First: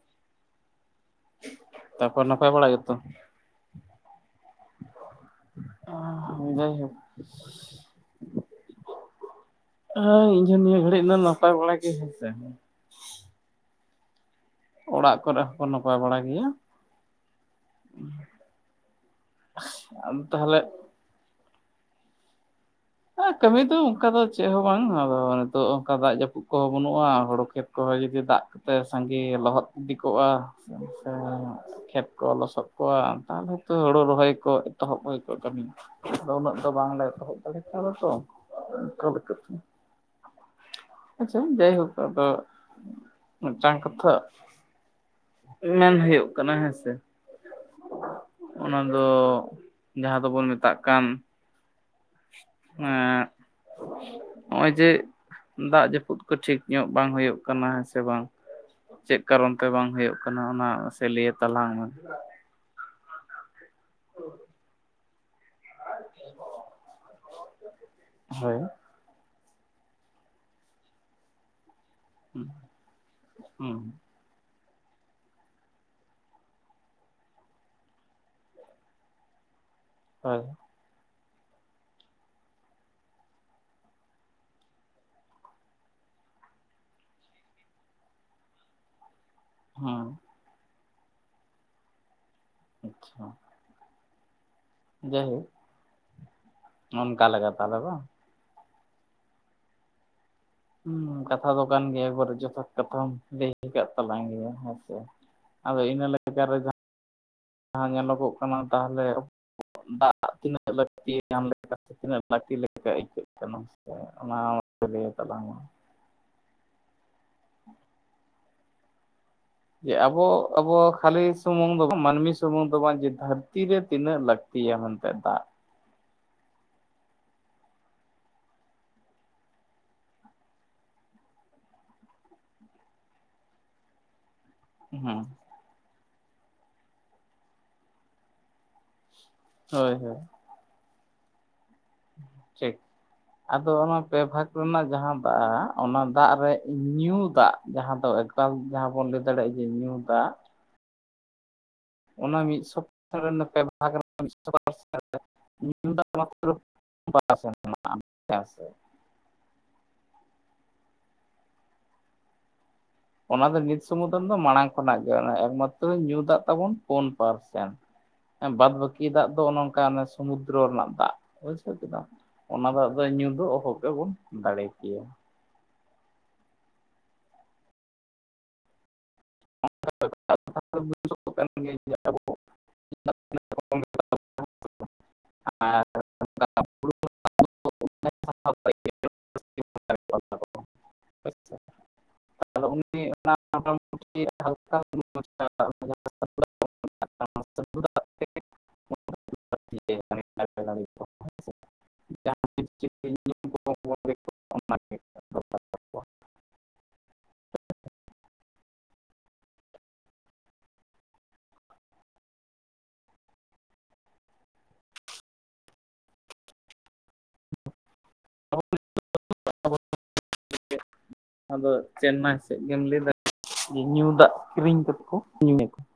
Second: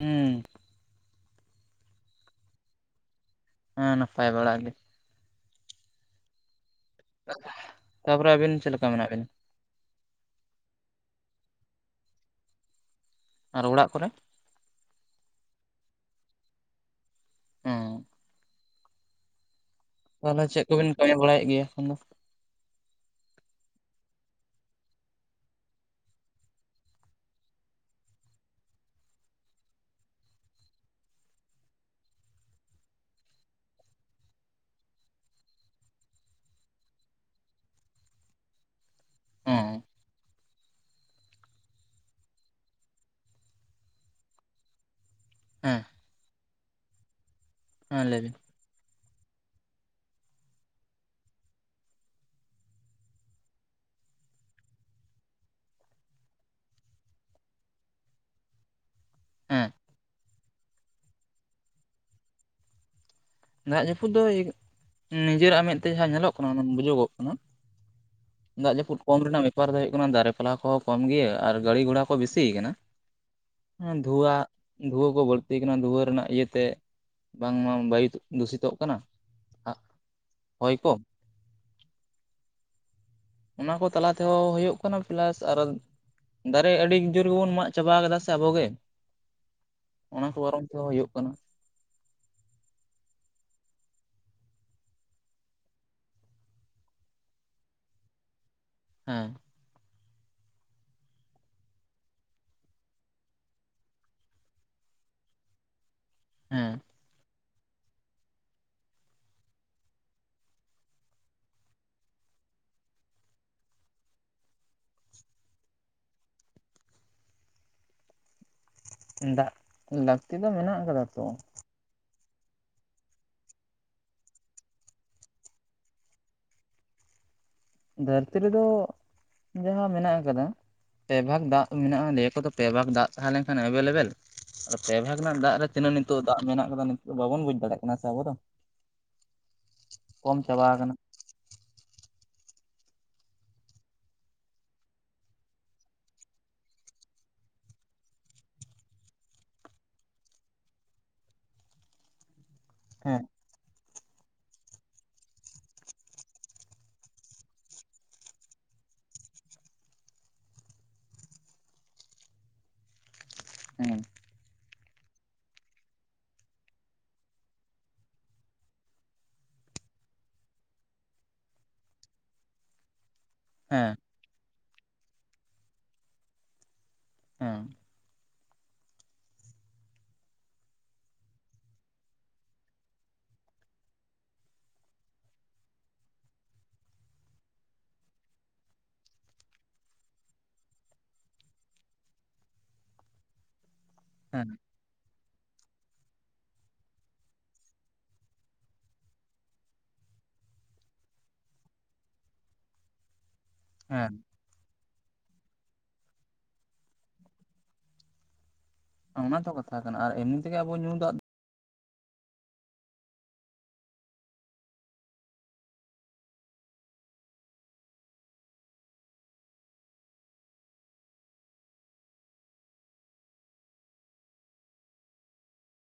ᱦᱩᱸ᱾ ᱛᱟᱯᱚᱨ ᱱᱟᱯᱟᱭ ᱵᱟᱲᱟ ᱜᱮᱛᱚ? ᱦᱮᱸ ᱱᱟᱯᱟᱭ ᱵᱟᱲᱟ ᱜᱮ᱾ ᱟᱸ ᱡᱟᱭ ᱦᱳᱠ᱾ ᱛᱟᱯᱚᱨᱮ ᱟᱹᱵᱤᱱ ᱪᱮᱫ ᱞᱮᱠᱟ ᱢᱮᱱᱟᱜ ᱵᱤᱱᱟ? ᱟᱸ ᱤᱧᱦᱚᱸ ᱱᱤᱭᱟᱹ ᱜᱷᱟᱹᱲᱤᱡ ᱫᱚ ᱱᱟᱯᱟᱭ ᱵᱟᱲᱟ ᱜᱮ ᱦᱮᱸᱥᱮ᱾ ᱟᱨ ᱚᱲᱟᱜ ᱠᱚᱨᱮ? ᱚᱲᱟᱜ ᱠᱚᱨᱮ ᱦᱚᱸᱠᱚ ᱱᱟᱯᱟᱭ ᱵᱟᱲᱟ ᱜᱤᱭᱟ᱾ ᱦᱮᱸ ᱛᱟᱦᱚᱸᱞᱮ ᱪᱮᱜ ᱠᱚᱵᱤᱱ ᱠᱟᱹᱢᱤ ᱵᱟᱲᱟᱭᱮᱜ ᱜᱮᱭᱟ ᱮᱠᱷᱚᱱ ᱫᱚ? ᱮ ᱠᱟᱹᱢᱤ ᱫᱚ ᱚᱱᱠᱟ ᱫᱚ ᱪᱮᱜ ᱦᱚᱸ ᱵᱟᱝ, ᱟᱫᱚ ᱱᱤᱛᱚᱜ ᱚᱱᱠᱟ ᱫᱟᱜ ᱡᱟᱹᱯᱩᱫ ᱠᱚᱦᱚᱸ ᱵᱟᱹᱱᱩᱜ-ᱟ ᱦᱩᱲᱩ ᱠᱷᱮᱛ ᱠᱚᱦᱚᱸ ᱡᱩᱫᱤ ᱫᱟᱜ ᱛᱮ ᱥᱟᱸᱜᱮ ᱞᱚᱦᱚᱫ ᱤᱫᱤ ᱠᱚᱜ-ᱟ ᱥᱮ ᱦᱟᱥᱟ ᱠᱷᱮᱛ ᱠᱚ ᱞᱚᱥᱚᱫ ᱠᱚᱣᱟ ᱟᱨ ᱛᱟᱦᱟᱞᱮ ᱛᱚ ᱦᱳᱲᱳ ᱨᱚᱦᱚᱭ ᱠᱚ ᱮᱛᱚᱦᱚᱵ ᱦᱳᱭ ᱠᱚᱜ-ᱟ ᱠᱟᱹᱢᱤ ᱟᱫᱚ ᱩᱱᱟᱹᱜ ᱫᱚ ᱵᱟᱝᱞᱮ ᱮᱛᱚᱦᱚᱵ ᱫᱟᱲᱮ ᱠᱟᱣᱫᱟ ᱛᱚ ᱦᱮᱸ [unintelligible] ᱟᱪᱪᱷᱟ ᱡᱟᱭᱦᱳᱠ ᱟᱫᱚ ᱢᱮᱫᱴᱟᱝ ᱠᱟᱛᱷᱟ? ᱦᱮᱸ ᱢᱮᱱ ᱦᱳᱭᱳᱜ ᱠᱟᱱᱟ ᱦᱮᱸᱥᱮ᱾ ᱦᱮᱸ ᱞᱮᱭ ᱵᱤᱱ᱾ ᱚᱱᱟ ᱫᱚ ᱡᱟᱦᱟᱸ ᱫᱚᱵᱚᱱ ᱢᱮᱛᱟᱜ ᱠᱟᱱ᱾ ᱮᱸᱜ ᱦᱚᱜ-ᱚᱭ ᱡᱮ ᱫᱟᱜ ᱡᱟᱹᱯᱩᱫ ᱠᱚ ᱴᱷᱤᱠ ᱧᱚᱜ ᱵᱟᱝ ᱦᱳᱭᱳᱜ ᱠᱟᱱᱟ ᱦᱮᱸ ᱥᱮ ᱵᱟᱝ᱾ ᱪᱮᱫ ᱠᱟᱨᱚᱱ ᱛᱮ ᱦᱮᱸ ᱵᱟᱝ ᱦᱳᱭᱳᱜ ᱠᱟᱱᱟ ᱚᱱᱟ ᱢᱟᱥᱮ ᱞᱮᱭ ᱟᱛᱟᱞᱟᱝ ᱢᱮ? ᱫᱟᱜ ᱡᱟᱹᱯᱩᱫ ᱫᱚ, ᱱᱤᱡᱮᱨᱟᱜ ᱢᱮᱫ ᱛᱮ ᱡᱟᱦᱟᱸ ᱧᱮᱞᱚᱜ ᱠᱟᱱᱟ ᱚᱱᱟ ᱵᱩᱡᱩᱜᱚᱜ ᱠᱟᱱᱟ? ᱦᱳᱭ ᱫᱟᱜ ᱡᱟᱹᱯᱩᱫ ᱠᱚᱢ ᱨᱮᱱᱟᱜ ᱵᱮᱯᱟᱨ ᱫᱚ ᱦᱩᱭᱩᱜ ᱠᱟᱱᱟ ᱫᱟᱨᱮ ᱯᱟᱞᱟ ᱠᱚᱦᱚᱸ ᱠᱚᱢ ᱜᱮᱭᱟ ᱟᱨ ᱜᱟᱹᱲᱤ ᱜᱷᱚᱲᱟ ᱠᱚ ᱵᱮᱥᱤ ᱠᱟᱱᱟ᱾ ᱦᱩᱸ ᱫᱷᱩᱣᱟ ᱫᱷᱩᱣᱟᱹ ᱠᱚ ᱵᱟᱹᱲᱛᱤ ᱟᱠᱟᱱᱟ ᱫᱷᱩᱣᱟᱹ ᱨᱮᱱᱟᱜ ᱤᱭᱟᱹᱛᱮ, ᱵᱟᱝᱢᱟ ᱵᱟᱭᱩ ᱫᱩᱥᱤᱛᱚ ᱠᱟᱱᱟ ᱾ [unintelligible] ᱦᱳᱭ᱾ ᱦᱳᱭ ᱠᱚ᱾ ᱚᱱᱟ ᱠᱚ ᱛᱟᱞᱟ ᱛᱮᱦᱚᱸ ᱦᱳᱭᱳᱜ ᱠᱟᱱᱟ ᱯᱞᱟᱥ ᱟᱨᱚ ᱦᱚᱸ ᱫᱟᱨᱮ ᱟᱹᱰᱤ ᱡᱳᱨ ᱜᱮᱵᱚᱱ ᱢᱟᱜ ᱪᱟᱵᱟ ᱠᱟᱫᱟ ᱥᱮ ᱟᱵᱚ ᱜᱮ᱾ ᱦᱮᱸ᱾ ᱚᱱᱟ ᱠᱚ ᱵᱟᱨᱚᱱ ᱛᱮᱦᱚᱸ ᱦᱩᱭᱩᱜ ᱠᱟᱱᱟ᱾ ᱟᱪᱪᱷᱟ᱾ ᱡᱟᱭ ᱦᱳᱠ᱾ ᱚᱱᱠᱟ ᱞᱮᱠᱟᱛᱮ ᱟᱞᱮ ᱫᱚ᱾ ᱦᱮᱸ᱾ ᱦᱩᱸ ᱠᱟᱛᱷᱟ ᱫᱚ ᱠᱟᱱ ᱜᱮᱭᱟ ᱮᱠᱚᱵᱟᱨᱮ ᱡᱚᱛᱷᱟᱛ ᱠᱟᱛᱷᱟᱢ ᱞᱟᱹᱭ ᱟᱠᱟᱫ ᱛᱟᱞᱟᱝ ᱜᱮᱭᱟ ᱦᱮᱸᱥᱮ᱾ ᱟᱫᱚ ᱤᱱᱟᱹ ᱞᱮᱠᱟᱨᱮ ᱦᱮᱸ ᱡᱟ-ᱦᱟᱸ ᱧᱮᱞᱚᱜᱚᱜ ᱠᱟᱱᱟ ᱛᱟᱦᱚᱸᱞᱮ᱾ ᱫᱟᱜ ᱛᱤᱱᱟᱹᱜ ᱞᱟᱹᱠᱛᱤ ᱧᱟᱢ ᱞᱮᱠᱟ ᱛᱤᱱᱟᱹᱜ ᱞᱟᱹᱠᱛᱤ ᱞᱮᱠᱟ ᱟᱹᱭᱠᱟᱹᱜ ᱠᱟᱱᱟ᱾ ᱚᱱᱟ ᱞᱟᱹᱭ ᱛᱟᱞᱟᱝ ᱢᱮ? ᱫᱟᱜ᱾ ᱡᱮ ᱟᱵᱚ ᱞᱟᱹᱠᱛᱤ ᱫᱚ ᱟᱵᱚ ᱢᱮᱱᱟᱜ ᱟᱠᱟᱫᱟ ᱠᱷᱟᱹᱞᱤ ᱛᱚ ᱥᱩᱢᱩᱝ ᱫᱚ ᱵᱟᱝ ᱢᱟᱹᱱᱢᱤ ᱥᱩᱢᱩᱝ ᱫᱚ ᱵᱟᱝ ᱡᱮ ᱫᱷᱟᱹᱨᱛᱤ ᱨᱮ ᱛᱤᱱᱟᱹᱜ ᱞᱟᱹᱠᱛᱤᱭᱟ ᱢᱮᱱᱛᱮ ᱫᱟᱜ᱾ ᱫᱷᱟᱹᱨᱛᱤ ᱨᱮᱫᱚ᱾ ᱡᱟᱦᱟᱸ ᱢᱮᱱᱟᱜ ᱟᱠᱟᱫᱟ ᱯᱮ ᱵᱷᱟᱜᱽ ᱫᱟᱜ ᱢᱮᱱᱟᱜ-ᱟ ᱞᱮᱭᱟ ᱠᱚ ᱛᱚ ᱯᱮ ᱵᱷᱟᱜᱽ ᱫᱟᱜ ᱛᱟᱦᱮᱸ ᱞᱮᱱ ᱠᱷᱟᱱ ᱮᱵᱮᱞᱮᱵᱮᱞ᱾ ᱟᱫᱚ ᱯᱮ ᱵᱷᱟᱜᱽ ᱦᱮᱸ ᱨᱮᱱᱟᱜ ᱫᱟᱜ ᱨᱮ ᱛᱤᱱᱟᱹᱜ ᱱᱤᱛᱚᱜ ᱫᱟᱜ ᱢᱮᱱᱟᱜ ᱠᱟᱫᱟ ᱱᱤᱛᱚᱜ ᱫᱚ ᱵᱟᱵᱚᱱ ᱵᱩᱡᱽ ᱫᱟᱲᱮᱭᱟᱜ ᱠᱟᱱᱟ ᱥᱮ ᱟᱵᱚ ᱫᱚ᱾ ᱦᱳᱭ ᱦᱳᱭ᱾ ᱠᱚᱢ ᱪᱟᱵᱟ ᱟᱠᱟᱱᱟ᱾ ᱴᱷᱤᱠ ᱟᱫᱚ ᱚᱱᱟ ᱯᱮ ᱵᱷᱟᱜᱽ ᱨᱮᱱᱟᱜ ᱡᱟᱸᱦᱟᱸ ᱫᱟᱜ ᱚᱱᱟ ᱫᱟᱜ ᱨᱮ ᱧᱩ ᱫᱟᱜ, ᱡᱟᱸᱦᱟ ᱫᱚ ᱮᱠᱟᱞ ᱡᱟᱸᱦᱟᱸ ᱵᱚᱱ ᱞᱟᱹᱭ ᱫᱟᱲᱮᱭᱟᱜᱼᱟ ᱡᱮ ᱧᱩ ᱫᱟᱜ᱾ ᱚᱱᱟ ᱢᱤᱫ ᱥᱚᱯᱛᱟᱦᱚ ᱦᱮᱸ ᱨᱮᱱ ᱯᱮ ᱵᱟᱦᱟ ᱠᱟᱱᱟ᱾ ᱢᱤᱫ ᱥᱚ ᱯᱟᱨᱥᱮᱱ ᱨᱮ ᱧᱩ ᱫᱟᱜ ᱢᱟᱛᱨᱚ ᱵᱟᱨ ᱯᱟᱨᱦᱮᱱ ᱢᱮᱱᱟᱜ-ᱟ ᱦᱮᱸ ᱥᱮ᱾ ᱚᱱᱟ ᱫᱚ ᱱᱤᱛ ᱦᱮᱸ ᱥᱩᱢᱩᱫᱷ ᱫᱚ ᱵᱟᱝ-ᱟ ᱢᱟᱲᱟᱝ ᱠᱷᱚᱱᱟᱜ ᱜᱮ ᱮᱠᱢᱟᱛᱨᱚ ᱧᱩᱛᱟᱜ ᱛᱟᱵᱚᱱ ᱯᱩᱱ ᱯᱟᱨᱥᱮᱱᱴ᱾ ᱵᱟᱫᱽ ᱵᱟᱹᱠᱤ ᱫᱟᱜ ᱫᱚ ᱱᱚᱝᱠᱟ ᱥᱚᱢᱩᱫᱨᱚ ᱨᱮᱱᱟᱜ ᱫᱟᱜ ᱵᱩᱡᱷᱟᱹᱣ ᱠᱮᱫᱟᱢ ᱾ ᱚᱱᱟ ᱫᱚᱜ ᱫᱚ ᱧᱩ ᱫᱚ ᱚᱦᱚ ᱦᱮᱸ ᱜᱮᱵᱚᱱ ᱫᱟᱲᱮ ᱠᱮᱭᱟ ᱾ ᱦᱮᱸ [inaudible] [inaudible] ᱜᱮᱭᱟ [inaudible] ᱟᱵᱚ ᱟᱫᱚ ᱩᱱᱤ ᱦᱮᱸ‌ ᱦᱟᱞᱠᱟ ᱦᱮᱸ ᱚᱱᱟ ᱛᱚ ᱠᱟᱛᱷᱟ ᱠᱟᱱᱟ ᱟᱨ ᱮᱢᱱᱤ ᱛᱮᱜᱮ ᱟᱵᱚ ᱧᱩ ᱫᱟᱜ [inaudible] ᱟᱫᱚ ᱪᱮᱱᱱᱟᱭ ᱥᱮᱫ ᱜᱮᱢ ᱞᱟᱹᱭ ᱫᱟᱲᱮᱭᱟᱜᱼᱟ ᱡᱮ ᱧᱩ ᱫᱟᱜ ᱠᱤᱨᱤᱧ ᱠᱟᱛᱮᱫ ᱠᱚ ᱧᱩᱭᱟᱠᱚ ᱾